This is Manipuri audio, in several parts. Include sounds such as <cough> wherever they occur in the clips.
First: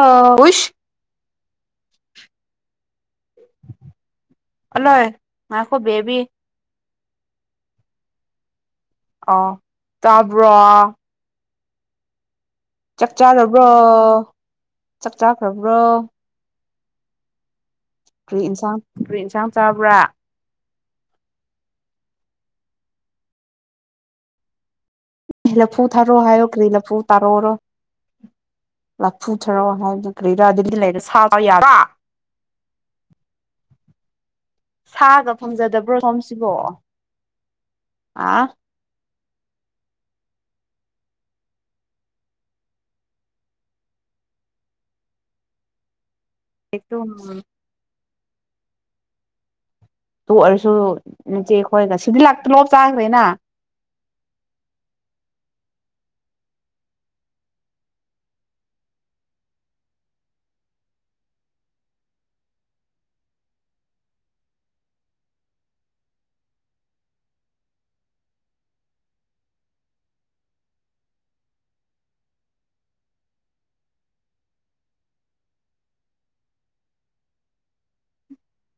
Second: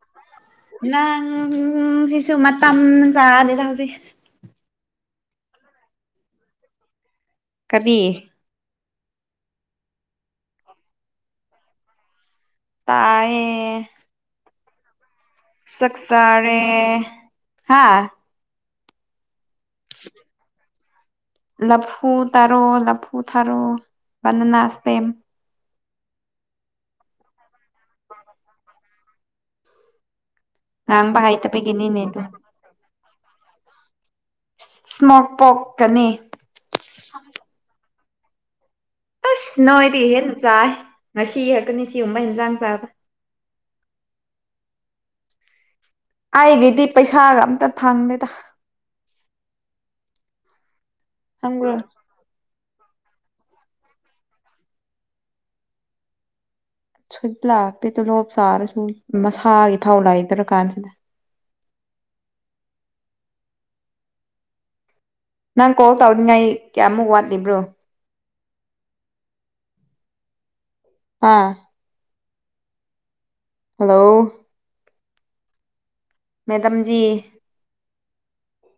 ꯑꯣ ꯋꯤꯥꯁ ꯅꯪ ꯁꯤꯁꯨ ꯃꯇꯝ ꯆꯥꯗꯦꯗ ꯍꯧꯖꯤꯛ ꯑꯂꯣꯏ ꯉꯥꯏꯈꯣ ꯕꯦꯕꯤ ꯀꯔꯤ ꯑꯣ ꯇꯥꯕ꯭ꯔꯣ ꯆꯥꯛ ꯆꯥꯔꯕꯣ ꯇꯥꯏꯌꯦ ꯆꯥꯛ ꯆꯥꯈ꯭ꯔꯕ__ ꯆꯛꯆꯥꯔꯦ ꯍꯥꯥ ꯀꯔꯤ ꯏꯟꯁꯥꯡ ꯀꯔꯤ ꯏꯟꯁꯥꯡ ꯆꯥꯕ꯭ꯔꯥ <unintelligible> ꯂꯐꯨ ꯇꯔꯣ ꯂꯐꯨ ꯊꯔꯣ ꯕꯅꯅꯥ ꯁ꯭ꯇꯦꯝ ꯂꯐꯨ ꯊꯥꯔꯣ ꯍꯥꯏꯌꯣ ꯀꯔꯤ ꯂꯐꯨ ꯇꯥꯔꯣꯔꯣ ꯂꯐꯨ ꯊꯥꯔꯣ ꯍꯥꯏꯕꯗꯤ ꯀꯔꯤꯔꯥ ꯑꯗꯨꯗꯤ ꯂꯩꯔꯦ ꯉꯥꯡꯕ ꯁꯥꯕ ꯌꯥꯕ <unintelligible> ꯍꯩꯇꯕꯒꯤꯅꯤꯅꯦ ꯑꯗꯨ ꯏꯁꯃꯣꯛ ꯁꯥꯒ ꯐꯪꯖꯗꯕ꯭ꯔꯣ ꯄꯣꯛꯀꯅꯤ ꯁꯣꯝ ꯁꯤꯕꯣ ꯑ <unintelligible> ꯑꯁ ꯅꯣꯏꯗꯒꯤ ꯍꯦꯟꯅ ꯆꯥꯏꯌꯦ ꯉꯁꯤ ꯍꯦꯛꯇꯅꯤ ꯁꯤꯒꯨꯝꯕ ꯍꯦꯟꯖꯥꯡ ꯆꯥꯕ <unintelligible> ꯑꯩꯒꯤꯗꯤ ꯄꯩꯁꯥꯒ ꯑꯝꯇ ꯐꯪꯗꯦꯗ ꯇꯨ ꯑꯣꯏꯔꯁꯨ ꯈꯪꯕ꯭ꯔꯣ ꯅꯆꯦꯈꯣꯏꯒ ꯁꯤꯗꯤ ꯂꯥꯛꯇ ꯂꯣꯞ ꯆꯥꯈ꯭ꯔꯦꯅ ꯁꯨꯛ ꯂꯥꯛꯇꯦ ꯇꯣꯂꯣꯞ ꯆꯥꯔꯁꯨ ꯃꯁꯥꯒꯤ ꯐꯥꯎ ꯂꯩꯇ꯭ꯔ ꯀꯥꯟꯁꯤꯗ ꯅꯪ ꯀꯣꯜ ꯇꯧꯅꯤꯡꯉꯥꯏ ꯀꯌꯥꯃꯨꯛ ꯋꯥꯠꯂꯤꯕ꯭ꯔꯣ ꯍꯥꯥ ꯍꯜꯂꯣ ꯃꯦꯗꯝꯖꯤ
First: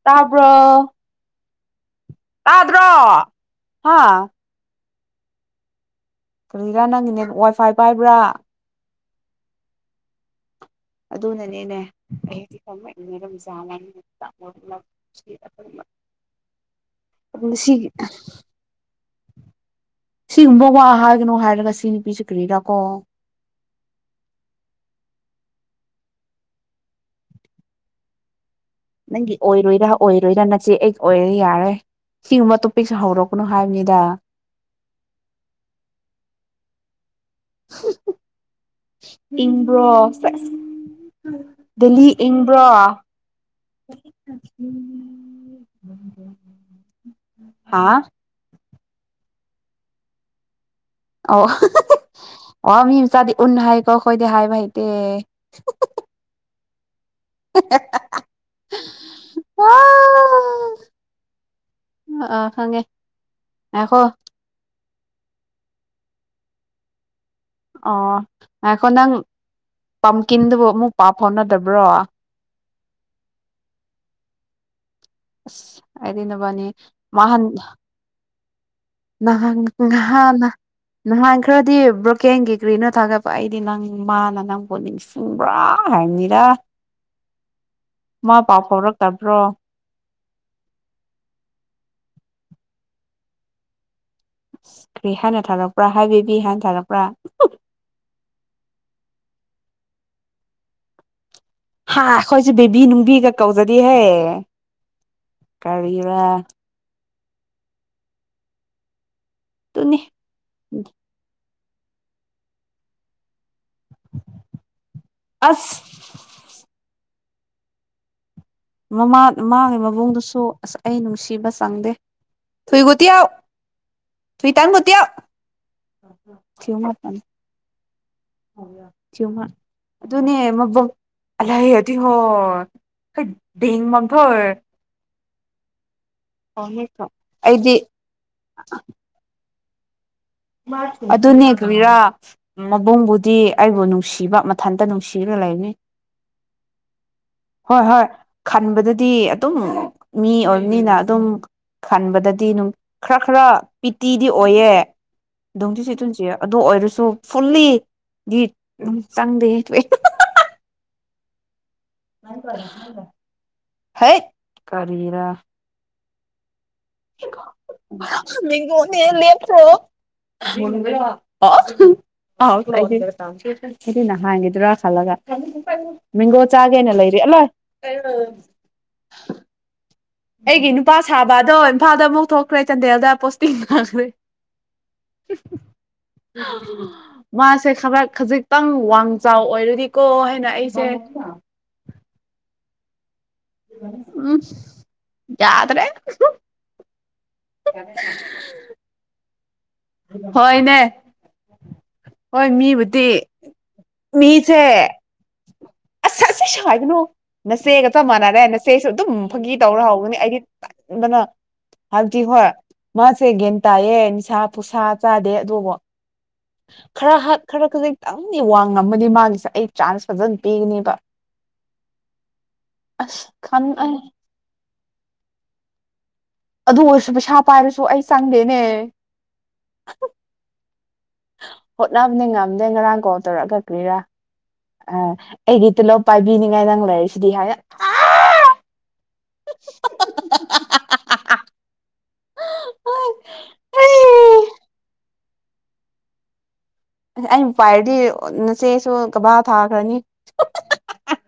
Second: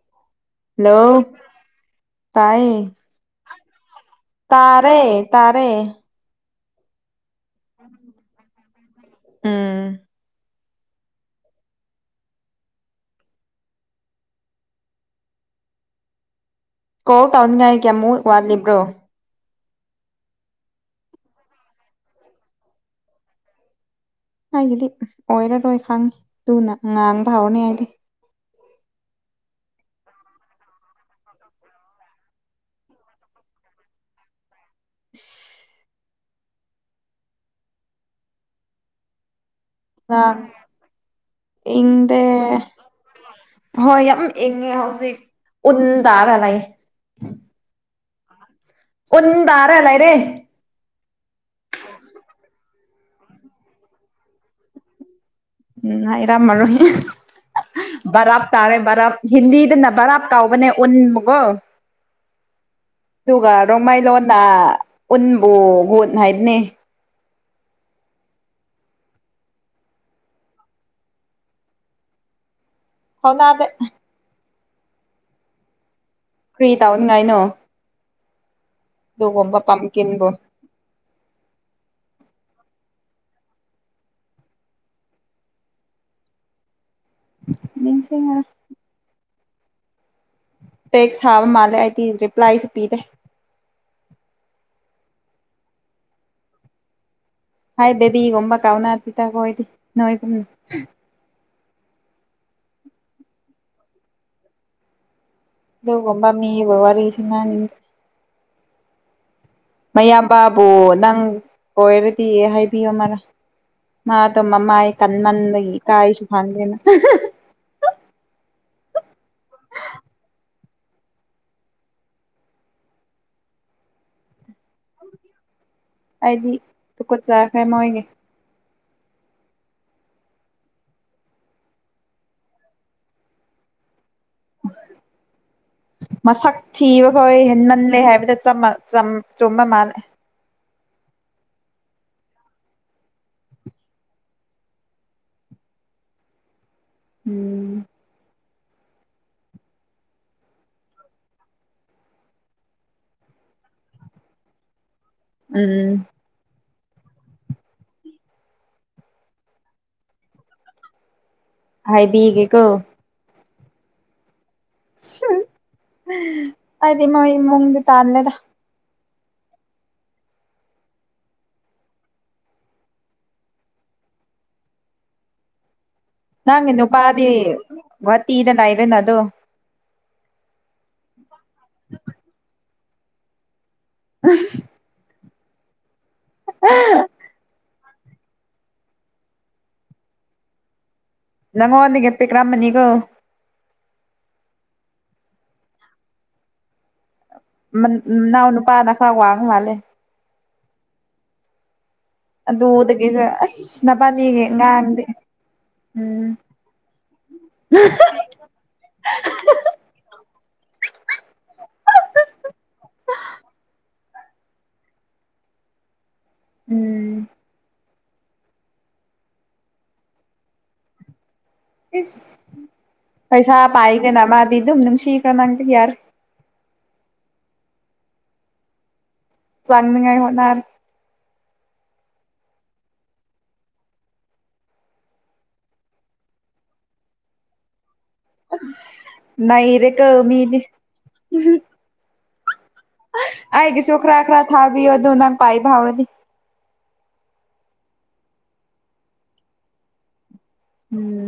ꯇꯥꯕ꯭ꯔꯣ ꯍꯜꯂꯣ ꯇꯥꯏꯌꯦ ꯇꯥꯗ꯭ꯔꯣ ꯍꯥ ꯇꯥꯔꯦ ꯇꯥꯔꯦ ꯀꯔꯤꯔꯥ ꯅꯪꯒꯤ ꯅꯦꯠ ꯋꯥꯏ ꯐꯥꯏ ꯄꯥꯏꯕ꯭ꯔꯥ ꯎꯝ ꯑꯗꯨꯅꯅꯤꯅꯦ ꯑꯩꯗꯤ ꯀꯃꯥꯏ <unintelligible> <unintelligible> ꯀꯣꯜ ꯇꯧꯅꯤꯡꯉꯥꯏ ꯀꯌꯥꯃꯨꯛ ꯋꯥꯠꯂꯤꯕ꯭ꯔꯣ ꯁꯤꯒꯨꯝꯕ ꯋꯥ ꯍꯥꯏꯒꯅꯨ ꯍꯥꯏꯔꯒ ꯁꯤ ꯅꯨꯄꯤꯁꯦ ꯀꯔꯤꯔꯥ ꯀꯣ ꯑꯩꯒꯤꯗꯤ ꯑꯣꯏꯔꯔꯣꯏ ꯈꯪꯉꯤ ꯇꯨꯅ ꯉꯥꯡꯕ ꯍꯧꯥꯔꯅꯤ ꯑꯩꯗꯤ ꯅꯪꯒꯤ ꯑꯣꯏꯔꯣꯏꯔꯥ ꯑꯣꯏꯔꯣꯏꯔꯥ ꯅꯆꯦ ꯑꯩꯒꯤ ꯑꯣꯏꯔꯗꯤ ꯌꯥꯔꯦ ꯁꯤꯒꯨꯝꯕ ꯇꯣꯄꯤꯛꯁꯦ ꯍꯧꯔꯛꯀꯅꯨ ꯍꯥꯏꯕꯅꯤꯗ ꯏꯁ ꯏꯪꯕ꯭ꯔꯣ ꯉꯥꯡ ꯁꯦꯁ ꯗꯦꯜꯂꯤ ꯏꯪꯗꯦ ꯏꯪꯕ꯭ꯔꯣ ꯍꯣꯏ ꯌꯥꯝ ꯏꯪꯉꯦ ꯍꯧꯖꯤꯛ ꯎꯟ ꯇꯥꯔ ꯂꯩ ꯍꯥꯥ ꯎꯟ ꯇꯥꯔ ꯂꯩꯔꯦ ꯑꯣ <unintelligible> ꯑꯣ ꯃꯤꯆꯥꯗꯤ ꯎꯟ ꯍꯥꯏ ꯀꯣ ꯈꯣꯏꯗꯤ ꯍꯥꯏꯕ ꯍꯩꯇꯦ ꯎꯝ ꯍꯩꯔꯝꯃꯔꯣꯏ ꯕꯔꯞ ꯇꯥꯔꯦ ꯕꯔꯞ ꯍꯤꯟꯗꯅ ꯕꯔꯞ ꯑꯥ ꯇꯧꯕꯅꯦ ꯎꯟ ꯃꯒꯣ ꯑꯥ ꯈꯪꯉꯦ ꯑꯗꯨꯒ ꯉꯥꯏꯈꯣ ꯔꯣꯡꯃꯩꯏ ꯂꯣꯟꯅ ꯎꯟꯕꯨ ꯒꯨꯟꯠ ꯍꯥꯏꯕꯅꯦ ꯑꯣ ꯉꯥꯏꯈꯣ ꯅꯪ ꯄꯝꯀꯤꯟꯗꯨꯕꯨ ꯑꯃꯨꯛ ꯄꯥꯎ ꯐꯥꯎꯅꯗꯕ꯭ꯔꯣ ꯐꯥꯎꯅꯗꯦ ꯑꯁ ꯑꯩꯗꯤ ꯅꯕꯥꯟꯅꯤ ꯀ꯭ꯔꯤ ꯇꯧꯅꯤꯡꯉꯥꯏꯅꯣ ꯃꯥꯍꯥꯟ ꯅꯍꯥꯟ ꯑꯗꯨꯒꯨꯝꯕ ꯄꯝꯀꯤꯟꯕꯨ ꯉꯍꯥꯟꯅ ꯅꯍꯥꯟ ꯈ꯭ꯔꯗꯤ ꯕ꯭ꯔꯣꯀꯦꯟꯒꯤ ꯀ꯭ꯔꯤꯅꯣ ꯊꯥꯒꯠꯄ ꯑꯩꯗꯤ ꯅꯪ ꯃꯥꯅ ꯅꯪ ꯄꯣꯟꯅꯤꯡꯁ ꯁꯪꯕ꯭ꯔꯥ ꯍꯥꯏꯅꯤꯔ ꯃꯥ ꯅꯤꯡꯁꯤꯡꯉꯔꯣꯏ ꯄꯥꯎ ꯐꯥꯎꯔꯛꯇꯕ꯭ꯔꯣ ꯇꯦꯛꯁ ꯊꯥꯕ ꯃꯥꯜꯂꯦ ꯑꯩꯗꯤ ꯔꯤꯄ꯭ꯂꯥꯏꯁꯨ ꯄꯤꯗꯦ ꯀ꯭ꯔꯤ ꯍꯥꯏꯅ ꯊꯥꯔꯛꯄ꯭ꯔꯥ ꯍꯥꯏ ꯕꯦꯕꯤ ꯍꯥꯏꯅ ꯊꯥꯔꯛꯄ꯭ꯔꯥ ꯍꯥꯏ ꯕꯦꯕꯤꯒꯨꯝꯕ ꯀꯧꯅꯗꯦꯗ ꯑꯩꯈꯣꯏꯗꯤ ꯅꯣꯏꯒꯨꯝꯅ ꯍꯥ ꯑꯩꯈꯣꯏꯖꯨ ꯕꯦꯕꯤ ꯅꯨꯡꯕꯤꯒ ꯀꯧꯖꯗꯤꯍꯦ ꯑꯗꯨꯒꯨꯝꯕ ꯃꯤꯒ ꯋꯥꯔꯤ ꯁꯥꯟꯅ ꯅꯤꯡꯗꯦ ꯑꯗꯨꯅꯤ ꯃꯌꯥꯝ ꯕꯥꯕꯨ ꯅꯪ ꯑꯣꯏꯔꯗꯤ ꯍꯥꯏꯕꯤꯌꯣ ꯃꯔꯥ ꯃꯥꯗꯣ ꯃꯃꯥꯏ ꯀꯟꯃꯟꯕꯒꯤ ꯑꯁ ꯏꯀꯥꯏꯁꯨ ꯈꯪꯗꯦꯅ ꯃꯃꯥ ꯃꯥꯒꯤ ꯃꯕꯨꯡꯗꯨꯁꯨ ꯑꯁ ꯑꯩ ꯅꯨꯡꯁꯤꯕ ꯆꯪꯗꯦ <unintelligible> ꯑꯩꯗꯤ ꯊꯤꯌꯨ ꯃꯥ ꯇꯥꯟ ꯇꯨꯀꯠ ꯆꯈ꯭ꯔꯦ ꯃꯣꯏꯒꯤ <unintelligible> <unintelligible> ꯃꯁꯛ ꯊꯤꯕꯈꯣꯏ ꯑꯩꯗꯤ ꯍꯦꯟꯃꯜꯂꯦ ꯍꯥꯏꯕꯗ ꯆꯝꯃ ꯆꯝ ꯆꯨꯝꯕ ꯃꯥꯜꯂꯦ ꯑꯗꯨꯅꯦ ꯀꯔꯤꯔꯥ ꯃꯕꯨꯡꯕꯨꯗꯤ ꯑꯩꯕꯨ ꯅꯨꯡꯁꯤꯕ ꯃꯊꯟꯇ ꯅꯨꯡꯁꯤꯔ ꯂꯩꯅꯤ ꯍꯣꯏ ꯎꯝ ꯍꯣꯏ ꯈꯟꯕꯗꯨꯗꯤ ꯑꯗꯨꯝ ꯃꯤ ꯑꯣꯏꯕꯅꯤꯅ ꯑꯗꯨꯝ ꯈꯟꯕꯗꯗꯤ ꯅꯨ ꯈꯔ ꯈꯔ ꯄꯤꯇꯤꯗꯤ ꯑꯣꯏꯌꯦ ꯎꯝ <unintelligible> ꯑꯗꯨ ꯑꯣꯏꯔꯁꯨ ꯐꯨꯜꯂꯤ ꯗꯤ ꯑꯗꯨꯝ ꯆꯪꯗꯦꯍꯦ ꯇꯣꯛꯑꯦ ꯍꯥꯏꯕꯤꯒꯦꯀꯣ ꯍꯩꯠ ꯀꯔꯤꯔ <inaudible> ꯃꯣꯏ ꯏꯃꯨꯡꯗꯤ ꯇꯥꯜꯂꯦꯗ <unintelligible> <unintelligible> <inaudible> ꯑꯩꯗꯤ ꯅꯍꯥꯟꯒꯤꯗꯨꯔ ꯈꯜꯂꯒ ꯃꯦꯡꯒꯣ ꯅꯪꯒꯤ ꯆꯥꯒꯦꯅꯦ ꯂꯩꯔꯤ ꯅꯨꯄꯥꯗꯤ <unintelligible> <unintelligible> ꯑꯩꯒꯤ ꯅꯨꯄꯥ ꯁꯥꯕ ꯑꯗꯣ ꯏꯝꯐꯥꯜꯗ ꯑꯃꯨꯛ ꯊꯣꯛꯈ꯭ꯔꯦ ꯆꯥꯟꯗꯦꯜꯗ ꯄꯣꯁꯇꯤꯡ ꯐꯪꯈ꯭ꯔꯦ ꯃꯥꯁꯦ ꯈꯔ ꯈꯖꯤꯛ ꯈꯤꯇꯪ ꯋꯥꯡ ꯆꯥꯎ ꯑꯣꯏꯔꯨꯗꯤꯀꯣ ꯍꯥꯏꯅ ꯑꯩꯁꯦ ꯅꯪꯉꯣꯟꯗꯒꯤ ꯄꯤꯛ ꯀꯔꯝꯃꯅꯤꯀꯣ ꯎꯝ ꯌꯥꯗ꯭ꯔꯦ ꯃꯟ ꯅꯅꯥꯎ ꯅꯨꯄꯥꯅ ꯈꯔ ꯋꯥꯡꯕ ꯃꯥꯜꯂꯦ ꯍꯣꯏꯅꯦ ꯍꯣꯏ ꯃꯤꯕꯨꯗꯤ ꯑꯗꯨꯗꯒꯤꯁꯨ ꯑꯁ ꯅꯕꯥꯅꯤꯒꯤ ꯃꯤꯁꯦ ꯉꯥꯡꯗꯤ ꯑꯁ ꯎꯝ ꯑꯁꯤ ꯁꯥꯏꯒꯅꯨ ꯅꯆꯦꯒ ꯆꯞ ꯃꯥꯟꯅꯔꯦ ꯅꯆꯦꯁꯨ ꯑꯗꯨꯝ ꯐꯥꯒꯤ ꯇꯧꯔ ꯍꯧꯒꯅꯤ ꯑꯩꯗꯤ ꯇꯟꯕꯅ ꯍꯥꯏꯕꯗꯤ ꯍꯣꯏ ꯃꯥꯁꯦ ꯒꯌꯥꯟ ꯇꯥꯏꯌꯦ ꯅꯤꯁꯥ ꯄꯨꯁꯥ ꯆꯥꯗꯦ ꯑꯗꯨꯕꯨ ꯎꯝ ꯈꯔ ꯍꯥꯛ ꯈꯔ ꯈꯖꯤꯛꯇꯪꯗꯤ ꯋꯥꯡ ꯉꯝꯃꯅꯤ ꯃꯥꯒꯤꯁꯦ ꯑꯩ ꯆꯥꯟꯁ ꯐꯖꯅ ꯄꯤꯒꯅꯦꯕ ꯏꯁ ꯄꯩꯁꯥ ꯈꯟ ꯑꯩ ꯄꯥꯏꯒꯅ ꯃꯥꯗꯤ ꯑꯗꯨꯝ ꯅꯨꯡꯁꯤ ꯈ꯭ꯔ ꯅꯪꯗ ꯌꯥꯔ ꯑꯗꯨ ꯑꯣꯏꯔꯁꯨ ꯄꯩꯁꯥ ꯄꯥꯏꯔꯁꯨ ꯑꯩ ꯆꯪꯗꯦꯅꯦ ꯆꯪꯅꯤꯉꯥꯏ ꯍ‌ꯣꯠꯅꯔ‌ꯦ ꯍꯣꯠꯅꯕꯅꯤ ꯉꯝꯗꯦ ꯉꯔꯥꯡ ꯀꯣ ꯇꯧꯔꯛ ꯀꯛ ꯀ꯭ꯔꯤꯔꯥ ꯑ ꯑꯩꯒꯤ ꯇꯨꯜꯂꯞ ꯄꯥꯏꯕꯤꯅꯤꯡꯉꯥꯏ ꯅꯪ ꯂꯩꯔꯤꯁꯤꯗꯤ ꯍꯥꯏꯅ ꯅꯩꯔꯦꯀ‌ꯣ ꯃꯤꯗꯤ ꯑꯩꯒꯤꯁꯨ ꯈ꯭ꯔꯥ ꯈ꯭ꯔꯥ ꯊꯥꯕꯤꯑꯣ ꯑꯗꯨ ꯅꯪ ꯄꯥꯏꯕ ꯍꯧꯔꯗꯤ ꯑꯩꯅ ꯄꯥꯏꯔꯗꯤ ꯅꯆꯦꯁꯨ ꯒꯕꯥ ꯊꯥꯈ꯭ꯔꯅꯤ ꯎꯝ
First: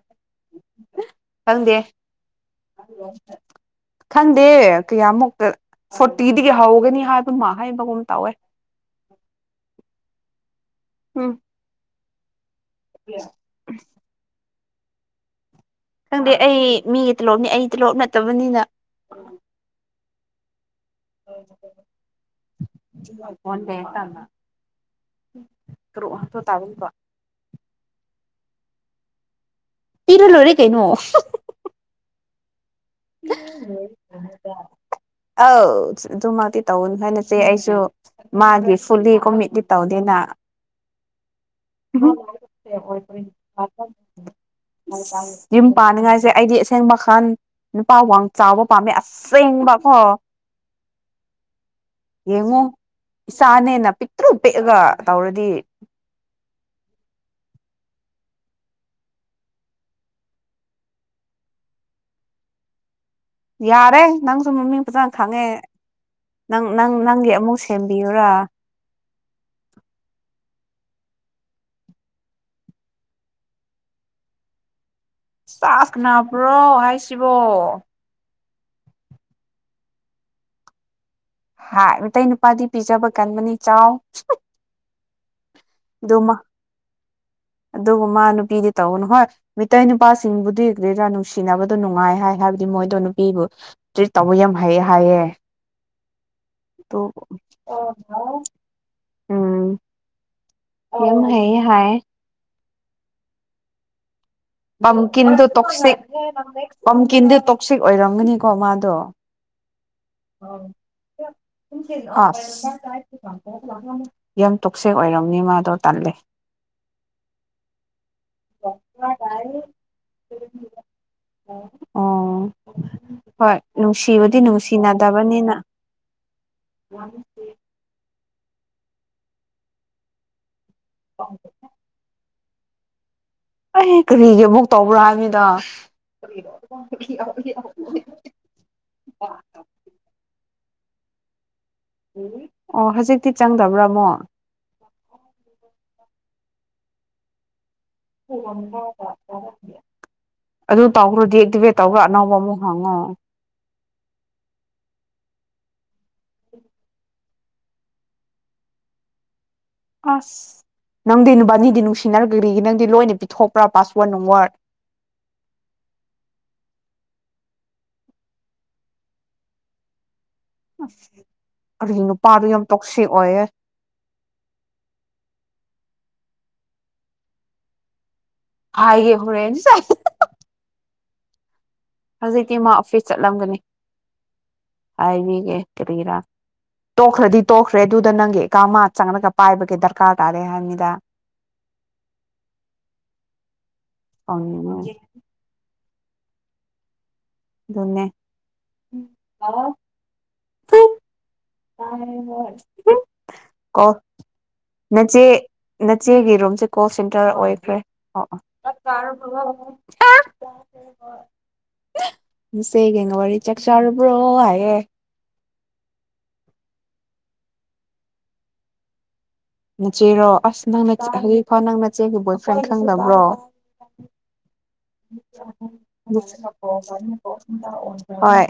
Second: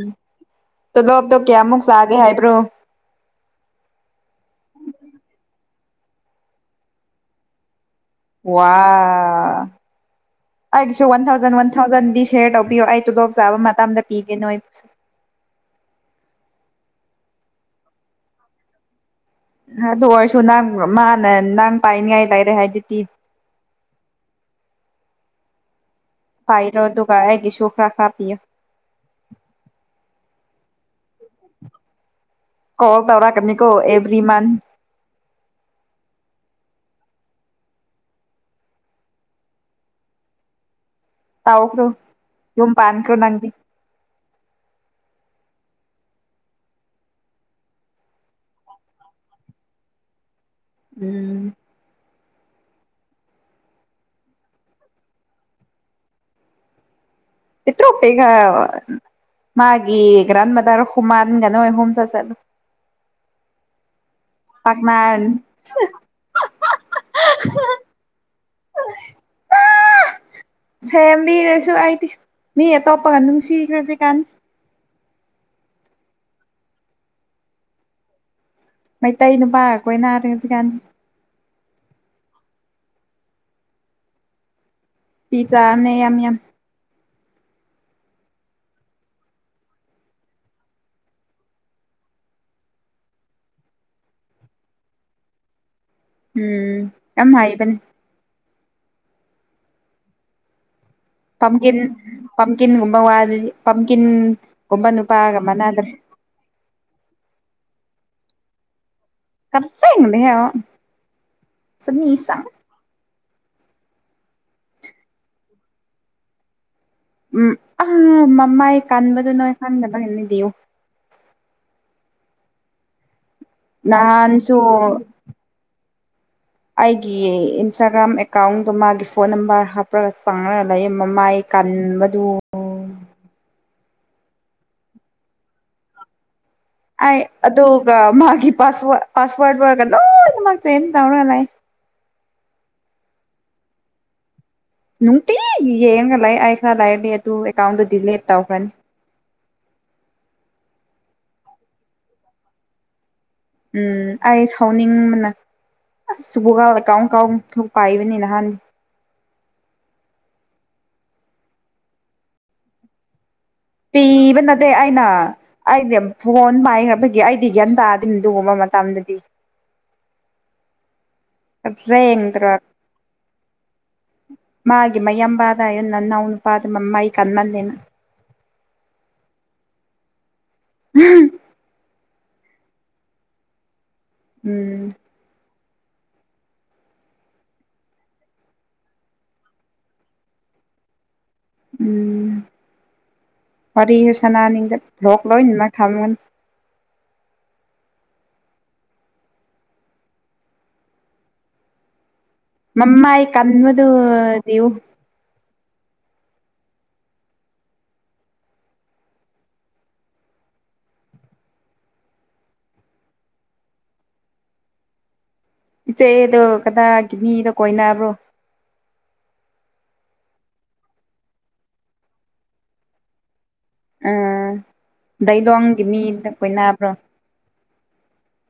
ꯇꯂꯣꯞꯇꯣ ꯈꯪꯗꯦ ꯀꯌꯥꯃꯨꯛ ꯆꯥꯒꯦ ꯍꯥꯏꯕ꯭ꯔꯣ <unintelligible> ꯈꯪꯗꯦ ꯀꯌꯥꯃꯨꯛꯇ ꯐꯣꯔꯇꯤꯗꯒꯤ ꯍꯧꯒꯅꯤ ꯍꯥꯏꯕꯅꯃ ꯍꯥꯏꯕꯒꯨꯝ ꯇꯧꯋꯦ ꯋꯥ ꯑꯩꯁꯨ ꯋꯥꯟ ꯎꯝ ꯊꯥꯎꯖꯟ ꯋꯥꯟ ꯊꯥꯎꯖꯟꯗꯤ ꯁꯌꯔ ꯇꯧꯕꯤꯌꯣ ꯑꯩ ꯇꯨꯗꯣꯞ ꯆꯥꯕ ꯃꯇꯝꯗ ꯄꯤꯒꯦ ꯅꯣꯏ ꯑꯩ ꯈꯪꯗꯦ ꯑꯩ ꯃꯤꯒꯤ ꯇꯣꯂꯣꯞꯅꯤ ꯑꯩ ꯇꯤꯂꯣꯞ ꯅꯠꯇꯕꯅꯤꯅ ꯑꯗꯨ ꯑꯣꯏꯔꯁꯨ ꯅꯪ ꯃꯥꯅ ꯅꯪ ꯄꯥꯏꯅꯤꯉꯥꯏ ꯂꯩꯔꯦ ꯍꯥꯏꯗꯨꯗꯤ ꯐꯟꯦ <unintelligible> ꯄꯥꯏꯔꯣ ꯑꯗꯨꯒ ꯑꯩꯒꯤꯁꯨ ꯈꯔꯥ ꯈꯔꯥ ꯄꯤꯌ‌ꯣ ꯄꯤꯔ ꯂ‌ꯣꯏꯔꯦ ꯀꯩꯩꯅ‌ꯣ ꯀꯣꯜ ꯇꯧꯔꯛꯀꯅꯤꯀꯣ ꯑꯦꯕ꯭ꯔꯤ ꯃꯟ ꯑꯎ ꯑꯗꯨꯃꯛꯇꯤ ꯇꯧꯅꯨ ꯅꯆ‌ꯦ ꯑꯩꯁꯨ ꯃꯥꯒꯤ ꯐꯨꯜꯂꯤ ꯀꯣꯃꯤꯠꯂꯤ ꯇꯧꯗꯦꯅ ꯇꯧꯈ꯭ꯔꯣ ꯌꯨꯝ ꯄꯥꯟꯈ꯭ꯔꯣ ꯅꯪꯗꯤ <unintelligible> ꯌꯨꯝ ꯄꯥꯅꯤꯡꯉꯥꯏꯁꯦ ꯑꯩꯗꯤ ꯑꯁꯦꯡꯕ ꯈꯥꯟ ꯅꯨꯄꯥ ꯋꯥꯡ ꯆꯥꯎꯕ ꯄꯥꯝꯃꯦ ꯑꯁꯦꯡꯕ ꯀꯣ ꯎꯝ ꯌꯦꯡꯉꯣ ꯏꯆꯥꯅꯦꯅ ꯄꯤꯛꯇ꯭ꯔꯨ ꯄꯤꯛꯑꯒ ꯇꯧꯔꯗꯤ ꯄꯠꯇ꯭ꯔꯣꯄꯦꯒ ꯃꯥꯒꯤ ꯒ꯭ꯔꯥꯟ ꯃꯗꯔ ꯍꯨꯃꯥꯟꯒꯅꯣ ꯍꯣꯝ ꯆ ꯆꯂ ꯌꯥꯔꯦ ꯅꯪꯁꯨ ꯃꯃꯤꯡ ꯐꯖꯅ ꯄꯥꯛꯅꯔꯅꯤ ꯈꯪꯉꯦ ꯅꯪ ꯅꯪ ꯅꯪꯒꯤ ꯑꯃꯨꯛ ꯁꯦꯝꯕꯤꯌꯨꯔꯥ <unintelligible> ꯃꯥ ꯁꯦꯝꯕꯤꯔꯁꯨ ꯑꯩꯗꯤ ꯃꯤ ꯑꯇꯣꯞꯄꯒ ꯅꯨꯡꯁꯤꯈ꯭ꯔꯁꯤ ꯀꯥꯟ ꯆꯥꯛꯥꯁꯅꯥꯕ꯭ꯔꯣ ꯍꯥꯏꯁꯤꯕꯣ ꯃꯩꯇꯩ ꯅꯨꯄꯥꯒ ꯀ‌ꯣꯏꯅꯔ‌ꯦ ꯍꯧꯖꯤꯛ ꯀꯥꯟ ꯍꯥꯏ ꯃꯩꯇꯩ ꯅꯨꯄꯥꯗꯤ ꯄꯤꯖꯕ ꯀꯟꯕꯅꯤ ꯆꯥꯎ ꯄꯤꯖꯥ ꯅ‌ꯦ ꯌꯥꯝ ꯑꯗꯨꯃ ꯌꯥꯝ ꯑꯗꯨꯕꯨ ꯃꯥ ꯅꯨꯄꯤꯗꯤ ꯇꯧꯅꯨ ꯍꯣꯏ ꯃꯤꯇꯩꯩ ꯅꯨꯄꯥꯁꯤꯡꯕꯨꯗꯤ ꯒꯔꯤꯔꯥ ꯅꯨꯡꯁꯤꯅꯕꯗꯣ ꯅꯨꯡꯉꯥꯏ ꯍꯥꯏ ꯍꯥꯏꯕꯗꯤ ꯃꯣꯏꯗꯣ ꯅꯨꯄꯤꯕꯨ ꯇ꯭ꯔꯤꯠ ꯇꯧꯕ ꯌꯥꯝ ꯍꯥꯏꯌꯦ ꯍꯥꯏꯌꯦ ꯎꯝ ꯇꯨ ꯌꯥꯝ ꯍꯩꯕꯅꯦ <unintelligible> ꯎꯝ ꯌꯥꯝ ꯄꯝ ꯍꯩꯌꯦ ꯀꯤꯟ ꯍꯥꯏ ꯄꯝ ꯀꯤꯟ ꯀꯨꯝꯕ ꯋꯥꯗꯤ ꯄꯝ ꯀꯤꯟ ꯕꯝꯀꯤꯟꯗꯣ ꯇꯣꯛꯁꯤꯛ ꯕꯝꯀꯤꯟꯗꯣ ꯇꯣꯛꯁꯤꯛ ꯑꯣꯏꯔꯝꯒꯅꯤꯀꯣ ꯃꯥꯗꯣ ꯀꯄ ꯂꯩ ꯍꯥꯏ <unintelligible> ꯑꯁ ꯌꯥꯝ ꯇꯣꯛꯁꯦꯛ ꯑꯣꯏꯔꯝꯅꯤ ꯃꯥꯗꯣ ꯇꯜꯂꯦ ꯎꯝ ꯑꯥ ꯃꯃꯥꯏ ꯀꯟꯕꯗꯨ ꯅꯣꯏ ꯈꯟꯗꯕꯒꯤꯅꯤꯗꯨ ꯑꯣ ꯍꯣꯏ ꯅꯨꯡꯁꯤꯕꯨꯗꯤ ꯅꯍꯥꯟꯁꯨ ꯅꯨꯡꯁꯤꯅꯗꯕꯅꯤꯅ ꯑꯩꯒꯤ ꯏꯟꯁꯇꯥꯒ꯭ꯔꯥꯝ ꯑꯦꯀꯥꯎꯟꯗꯣ ꯃꯥꯒꯤ ꯐꯣꯟ ꯅꯝꯕꯔ ꯍꯥꯞꯄ ꯈꯔ ꯆꯪꯉꯒ ꯂꯩꯌꯦ ꯃꯃꯥꯏ ꯀꯟꯕꯗꯨ ꯑꯩ ꯀꯔꯤꯒꯤ ꯑꯃꯨꯛ ꯇꯧꯕ꯭ꯔꯥ ꯍꯥꯏꯕꯅꯤꯗ ꯐꯔꯣꯣ <unintelligible> ꯑ ꯑꯗꯨ ꯑꯗꯨꯒ ꯃꯥꯒꯤ ꯄꯥꯁꯋꯥ ꯄꯥꯁꯋꯔꯗ ꯋꯥꯕꯒ ꯂꯣꯢ ꯃꯥ ꯆꯦꯟꯖ ꯇꯧꯔꯒ ꯂꯩ ꯑꯣ ꯍꯧꯖꯤꯛꯇꯤ ꯆꯪꯗꯕ꯭ꯔꯥ ꯑꯃꯨꯛ ꯅꯨꯡꯇꯤ ꯌꯦꯡꯉꯒ ꯂꯩ ꯑꯩ ꯈꯔ ꯂꯩꯔꯗꯤ ꯑꯗꯨ ꯑꯦꯀꯥꯎꯟꯗ ꯗꯤꯂꯦꯠ ꯇꯧꯈ꯭ꯔꯅꯤ ꯑꯗꯨ ꯇꯥꯎꯈ꯭ꯔꯣꯗꯤ ꯍꯛꯇꯨꯕꯦꯠ ꯇꯧꯈ꯭ꯔꯥ ꯑꯅꯧꯕ ꯑꯃꯨꯛ ꯍꯪꯉꯣ ꯎꯝ ꯑꯩ ꯁꯥꯎꯅꯤꯡꯕꯅ ꯑꯁ ꯕꯣꯒꯥꯜꯗ ꯀꯥꯎ ꯀꯥꯎ ꯊꯣꯛ ꯄꯥꯏꯕꯅꯤ ꯅꯍꯥꯟꯗꯤ ꯑꯁ ꯅꯪꯗꯤ ꯅꯨꯕꯥꯅꯤꯗꯤ ꯅꯨꯡꯁꯤꯅꯔꯒ ꯀꯔꯤꯒꯤ ꯅꯪꯗꯤ ꯂꯣꯏꯅ ꯄꯤꯊꯣꯛ ꯄꯤꯕ ꯅꯠꯇꯦ ꯑꯩꯅ ꯑꯩꯗꯤ ꯐꯣꯟ ꯄꯥꯏꯈ꯭ꯔꯕꯒꯤ ꯑꯩꯗꯤ ꯒ꯭ꯌꯥꯟ ꯇꯥꯗꯦ ꯑꯗꯨꯒꯨꯝꯕ ꯃꯇꯝꯗꯗꯤ ꯑ ꯑꯗꯨ ꯅꯨꯄꯥꯗꯨ ꯔꯦꯡꯗ꯭ꯔ ꯌꯥꯝ ꯇꯣꯛꯁꯤꯛ ꯑꯣꯏꯌꯦ ꯃꯥꯒꯤ ꯃꯌꯥꯝꯕꯥꯗ ꯍꯥꯏꯌꯣ ꯅꯅꯥꯎ ꯅꯨꯄꯥꯗꯨ ꯃ ꯃꯩ ꯀꯟꯃꯜꯂꯦꯅ ꯍꯥꯏꯒꯦ ꯍꯣꯔꯦꯟ ꯁꯦ ꯎꯝ <unintelligible> ꯍꯧꯖꯤꯛꯇꯤ ꯃꯥ ꯑꯣꯐꯤꯁ ꯆꯠꯂꯝꯒꯅꯤ ꯎꯝ ꯍꯥꯏꯕꯤꯒꯦ ꯀꯔꯤꯔꯥ ꯇꯣꯛꯈ꯭ꯔꯗꯤ ꯇꯣꯛꯈ꯭ꯔꯦ ꯑꯗꯨꯗ ꯅꯪꯒꯤ ꯑꯦꯛꯒꯥꯎ ꯆꯪꯂꯒ ꯄꯥꯏꯕꯒꯤ ꯗꯔꯀꯥꯔ ꯇꯥꯔꯦ ꯍꯥꯏꯕꯅꯤꯗ ꯎꯝ ꯋꯥꯔꯤꯁꯨ ꯁꯅꯥꯅꯤꯗꯕꯒꯤ ꯁꯥꯎꯅꯤꯡꯉꯦ ꯕꯔꯣꯛ ꯂꯣꯏꯅ ꯃꯥꯥꯛ ꯊꯥꯝꯒꯅꯤ ꯑꯗꯨꯅꯦ <unintelligible> ꯇꯥꯢꯌꯦ ꯍꯣꯏ ꯅꯃꯥꯏ ꯀꯟꯕꯗꯣ <unintelligible> ꯅꯆꯦ ꯅꯆꯦꯒꯤ ꯔꯣꯝꯁꯦ ꯀꯣꯜ ꯁꯦꯟꯇꯔ ꯑꯣꯏꯈ꯭ꯔꯦ ꯑꯣ <unintelligible> ꯁꯤꯒ <unintelligible> ꯆꯁꯥꯕ꯭ꯔꯣ ꯍꯥꯏ ꯏꯆꯦꯗꯣ ꯀꯗꯥꯒꯤ ꯃꯤꯗꯣ ꯀꯣꯏꯅꯕ꯭ꯔꯣ ꯅꯆꯦꯔꯣ ꯑꯁ ꯅꯪꯅ ꯍꯧꯖꯤꯛꯐꯥꯎ ꯅꯪ ꯅꯆꯦꯒꯤ ꯕꯣꯏ ꯐ꯭ꯔꯦꯟ ꯈꯪꯗꯕ꯭ꯔꯣ ꯎꯝ ꯗꯥꯢꯂꯣꯡꯒꯤ ꯃꯤꯒ ꯀꯣꯢꯅꯕ꯭ꯔꯣ ꯍꯣꯏ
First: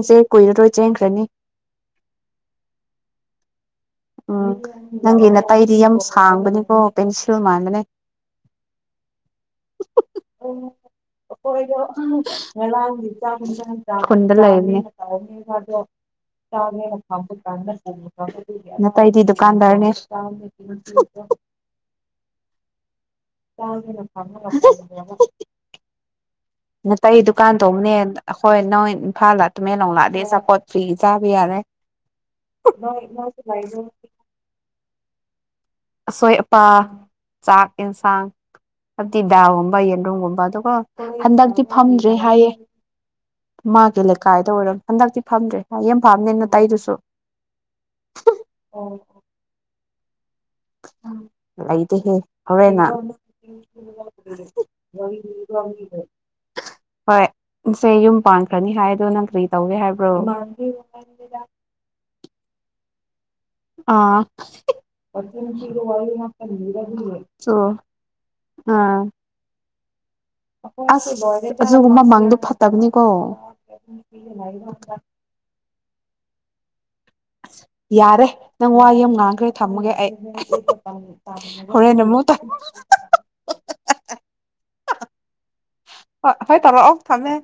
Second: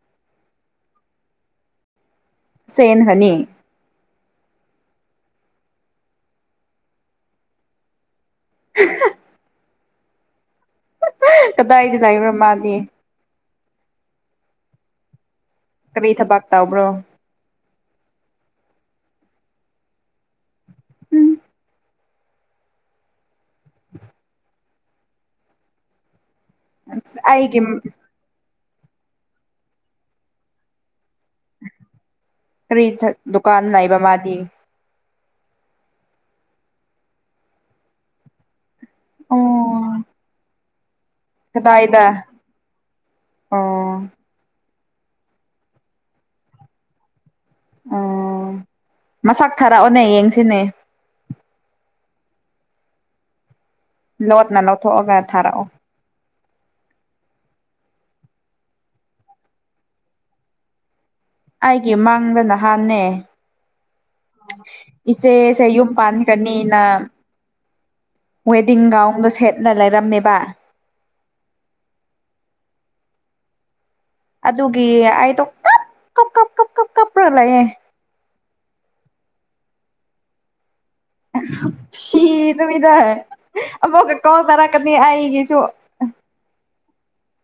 ꯏꯆꯦ ꯀꯨꯏꯔꯔꯣꯏ ꯆꯦꯟꯈ꯭ꯔꯅꯤ ꯆꯦꯟꯈ꯭ꯔꯅꯤ ꯎꯝ ꯅꯪꯒꯤ ꯅꯥꯇꯩꯗꯤ ꯌꯥꯝ ꯁꯥꯡꯕꯅꯤꯀꯣ ꯄꯦꯟꯁꯤꯜ ꯃꯥꯟꯕꯅꯦ <inaudible> ꯀꯗꯥꯏꯗ ꯂꯩꯕ꯭ꯔꯣ ꯃꯥꯗꯤ ꯃꯂꯥꯡ <unintelligible> ꯈꯨꯟꯗ ꯀꯔꯤ ꯊꯕꯛ ꯇꯧꯕ꯭ꯔꯣ ꯂꯩꯕꯅꯤꯅꯦ ꯅꯇꯩꯗꯤ ꯗꯨꯀꯥꯟꯗ꯭ꯔꯅꯦ ꯎꯝ <unintelligible> ꯅꯇꯩ ꯗꯨꯀꯥꯟ ꯑꯩꯒꯤ ꯇꯧꯕꯅꯦ ꯍꯣꯏ ꯅꯪ ꯏꯝꯐꯥꯜꯗ ꯇꯨꯃꯦꯟ ꯂꯣꯡ ꯂꯥꯛꯑꯗꯤ ꯑꯆꯥꯄꯣꯠ ꯐꯔꯤ ꯆꯕꯥ ꯌꯥꯔꯦ ꯀꯥꯟ ꯂꯩꯕ ꯃꯥꯗꯤ ꯑꯁꯣꯏ ꯑꯄꯥ ꯆꯥꯛ ꯌꯦꯟꯁꯥꯡ ꯍꯥꯏꯕꯗꯤ ꯗꯥꯒꯨꯝꯕ ꯑꯣ ꯌꯦꯟꯔꯨꯝꯒꯨꯝꯕ ꯑꯗꯨꯒ ꯍꯟꯗꯛꯇꯤ ꯐꯝꯗ꯭ꯔꯦ ꯀꯗꯥꯏꯗ ꯍꯥꯏꯌꯦ ꯃꯥꯒꯤ ꯑꯣ ꯂꯩꯀꯥꯏꯗ ꯑꯣꯏꯔꯣ ꯍꯟꯗꯛꯇꯤ ꯐꯝꯗ꯭ꯔꯦ ꯍꯌꯦꯡ ꯐꯝꯅꯦ ꯅꯇꯩꯗꯨꯁꯨ <unintelligible> ꯑꯣ ꯑꯣ ꯃꯁꯛ ꯊꯥꯔꯛꯑꯣꯅꯦ ꯌꯦꯡꯁꯤꯅꯦ ꯂꯩꯇꯦ ꯍꯦ ꯍꯣꯔꯦꯟ ꯉꯥꯛ <unintelligible> ꯂꯣꯠꯅ ꯂꯧꯊꯣꯛꯑꯒ ꯊꯥꯔꯛꯑꯣ <unintelligible> <inaudible> ꯍꯣꯏꯁꯦ ꯌꯨꯝ ꯄꯥꯟꯈ꯭ꯔꯅꯤ ꯍꯥꯏꯗꯣ ꯅꯪ ꯀꯔꯤ ꯇꯧꯒꯦ ꯍꯥꯏꯕ꯭ꯔꯣ <unintelligible> ꯑꯩꯒꯤ ꯃꯡꯗ ꯅꯍꯥꯟꯅꯦ ꯑꯥ ꯏꯆꯦꯁꯦ ꯌꯨꯝ ꯄꯥꯟꯒꯅꯤꯅ ꯆꯣ ꯋꯦꯗꯤꯡ ꯑꯥ ꯒꯥꯎꯟꯒ ꯁꯦꯠꯂ ꯂꯩꯔꯝꯃꯦꯕ ꯑꯁ ꯑꯗꯨꯒꯨꯝꯕ ꯃꯡꯗꯨ ꯐꯠꯇꯕꯅꯤꯀꯣ ꯑꯗꯨꯒꯤ ꯑꯩꯗꯨ ꯀꯞ ꯀꯞ ꯀꯞ ꯀꯞ ꯀꯞ ꯀꯞ ꯔ ꯂꯩꯌꯦ ꯌꯥꯔꯦ ꯅꯪ ꯋꯥ ꯌꯥꯝ ꯉꯥꯡꯈ꯭ꯔꯦ ꯊꯝꯃꯒꯦ ꯑꯩ ꯍꯣꯔꯦꯟ ꯁꯤ ꯑꯃꯨꯛ ꯗꯣꯋꯤꯗ ꯑꯃꯨꯛꯀ ꯀꯣꯜ ꯇꯥꯔꯛꯀꯅꯤ ꯑꯩꯒꯤꯁꯨ ꯍꯣ ꯍꯣꯏ ꯇꯧꯔꯛꯑꯣ ꯊꯝꯃꯦ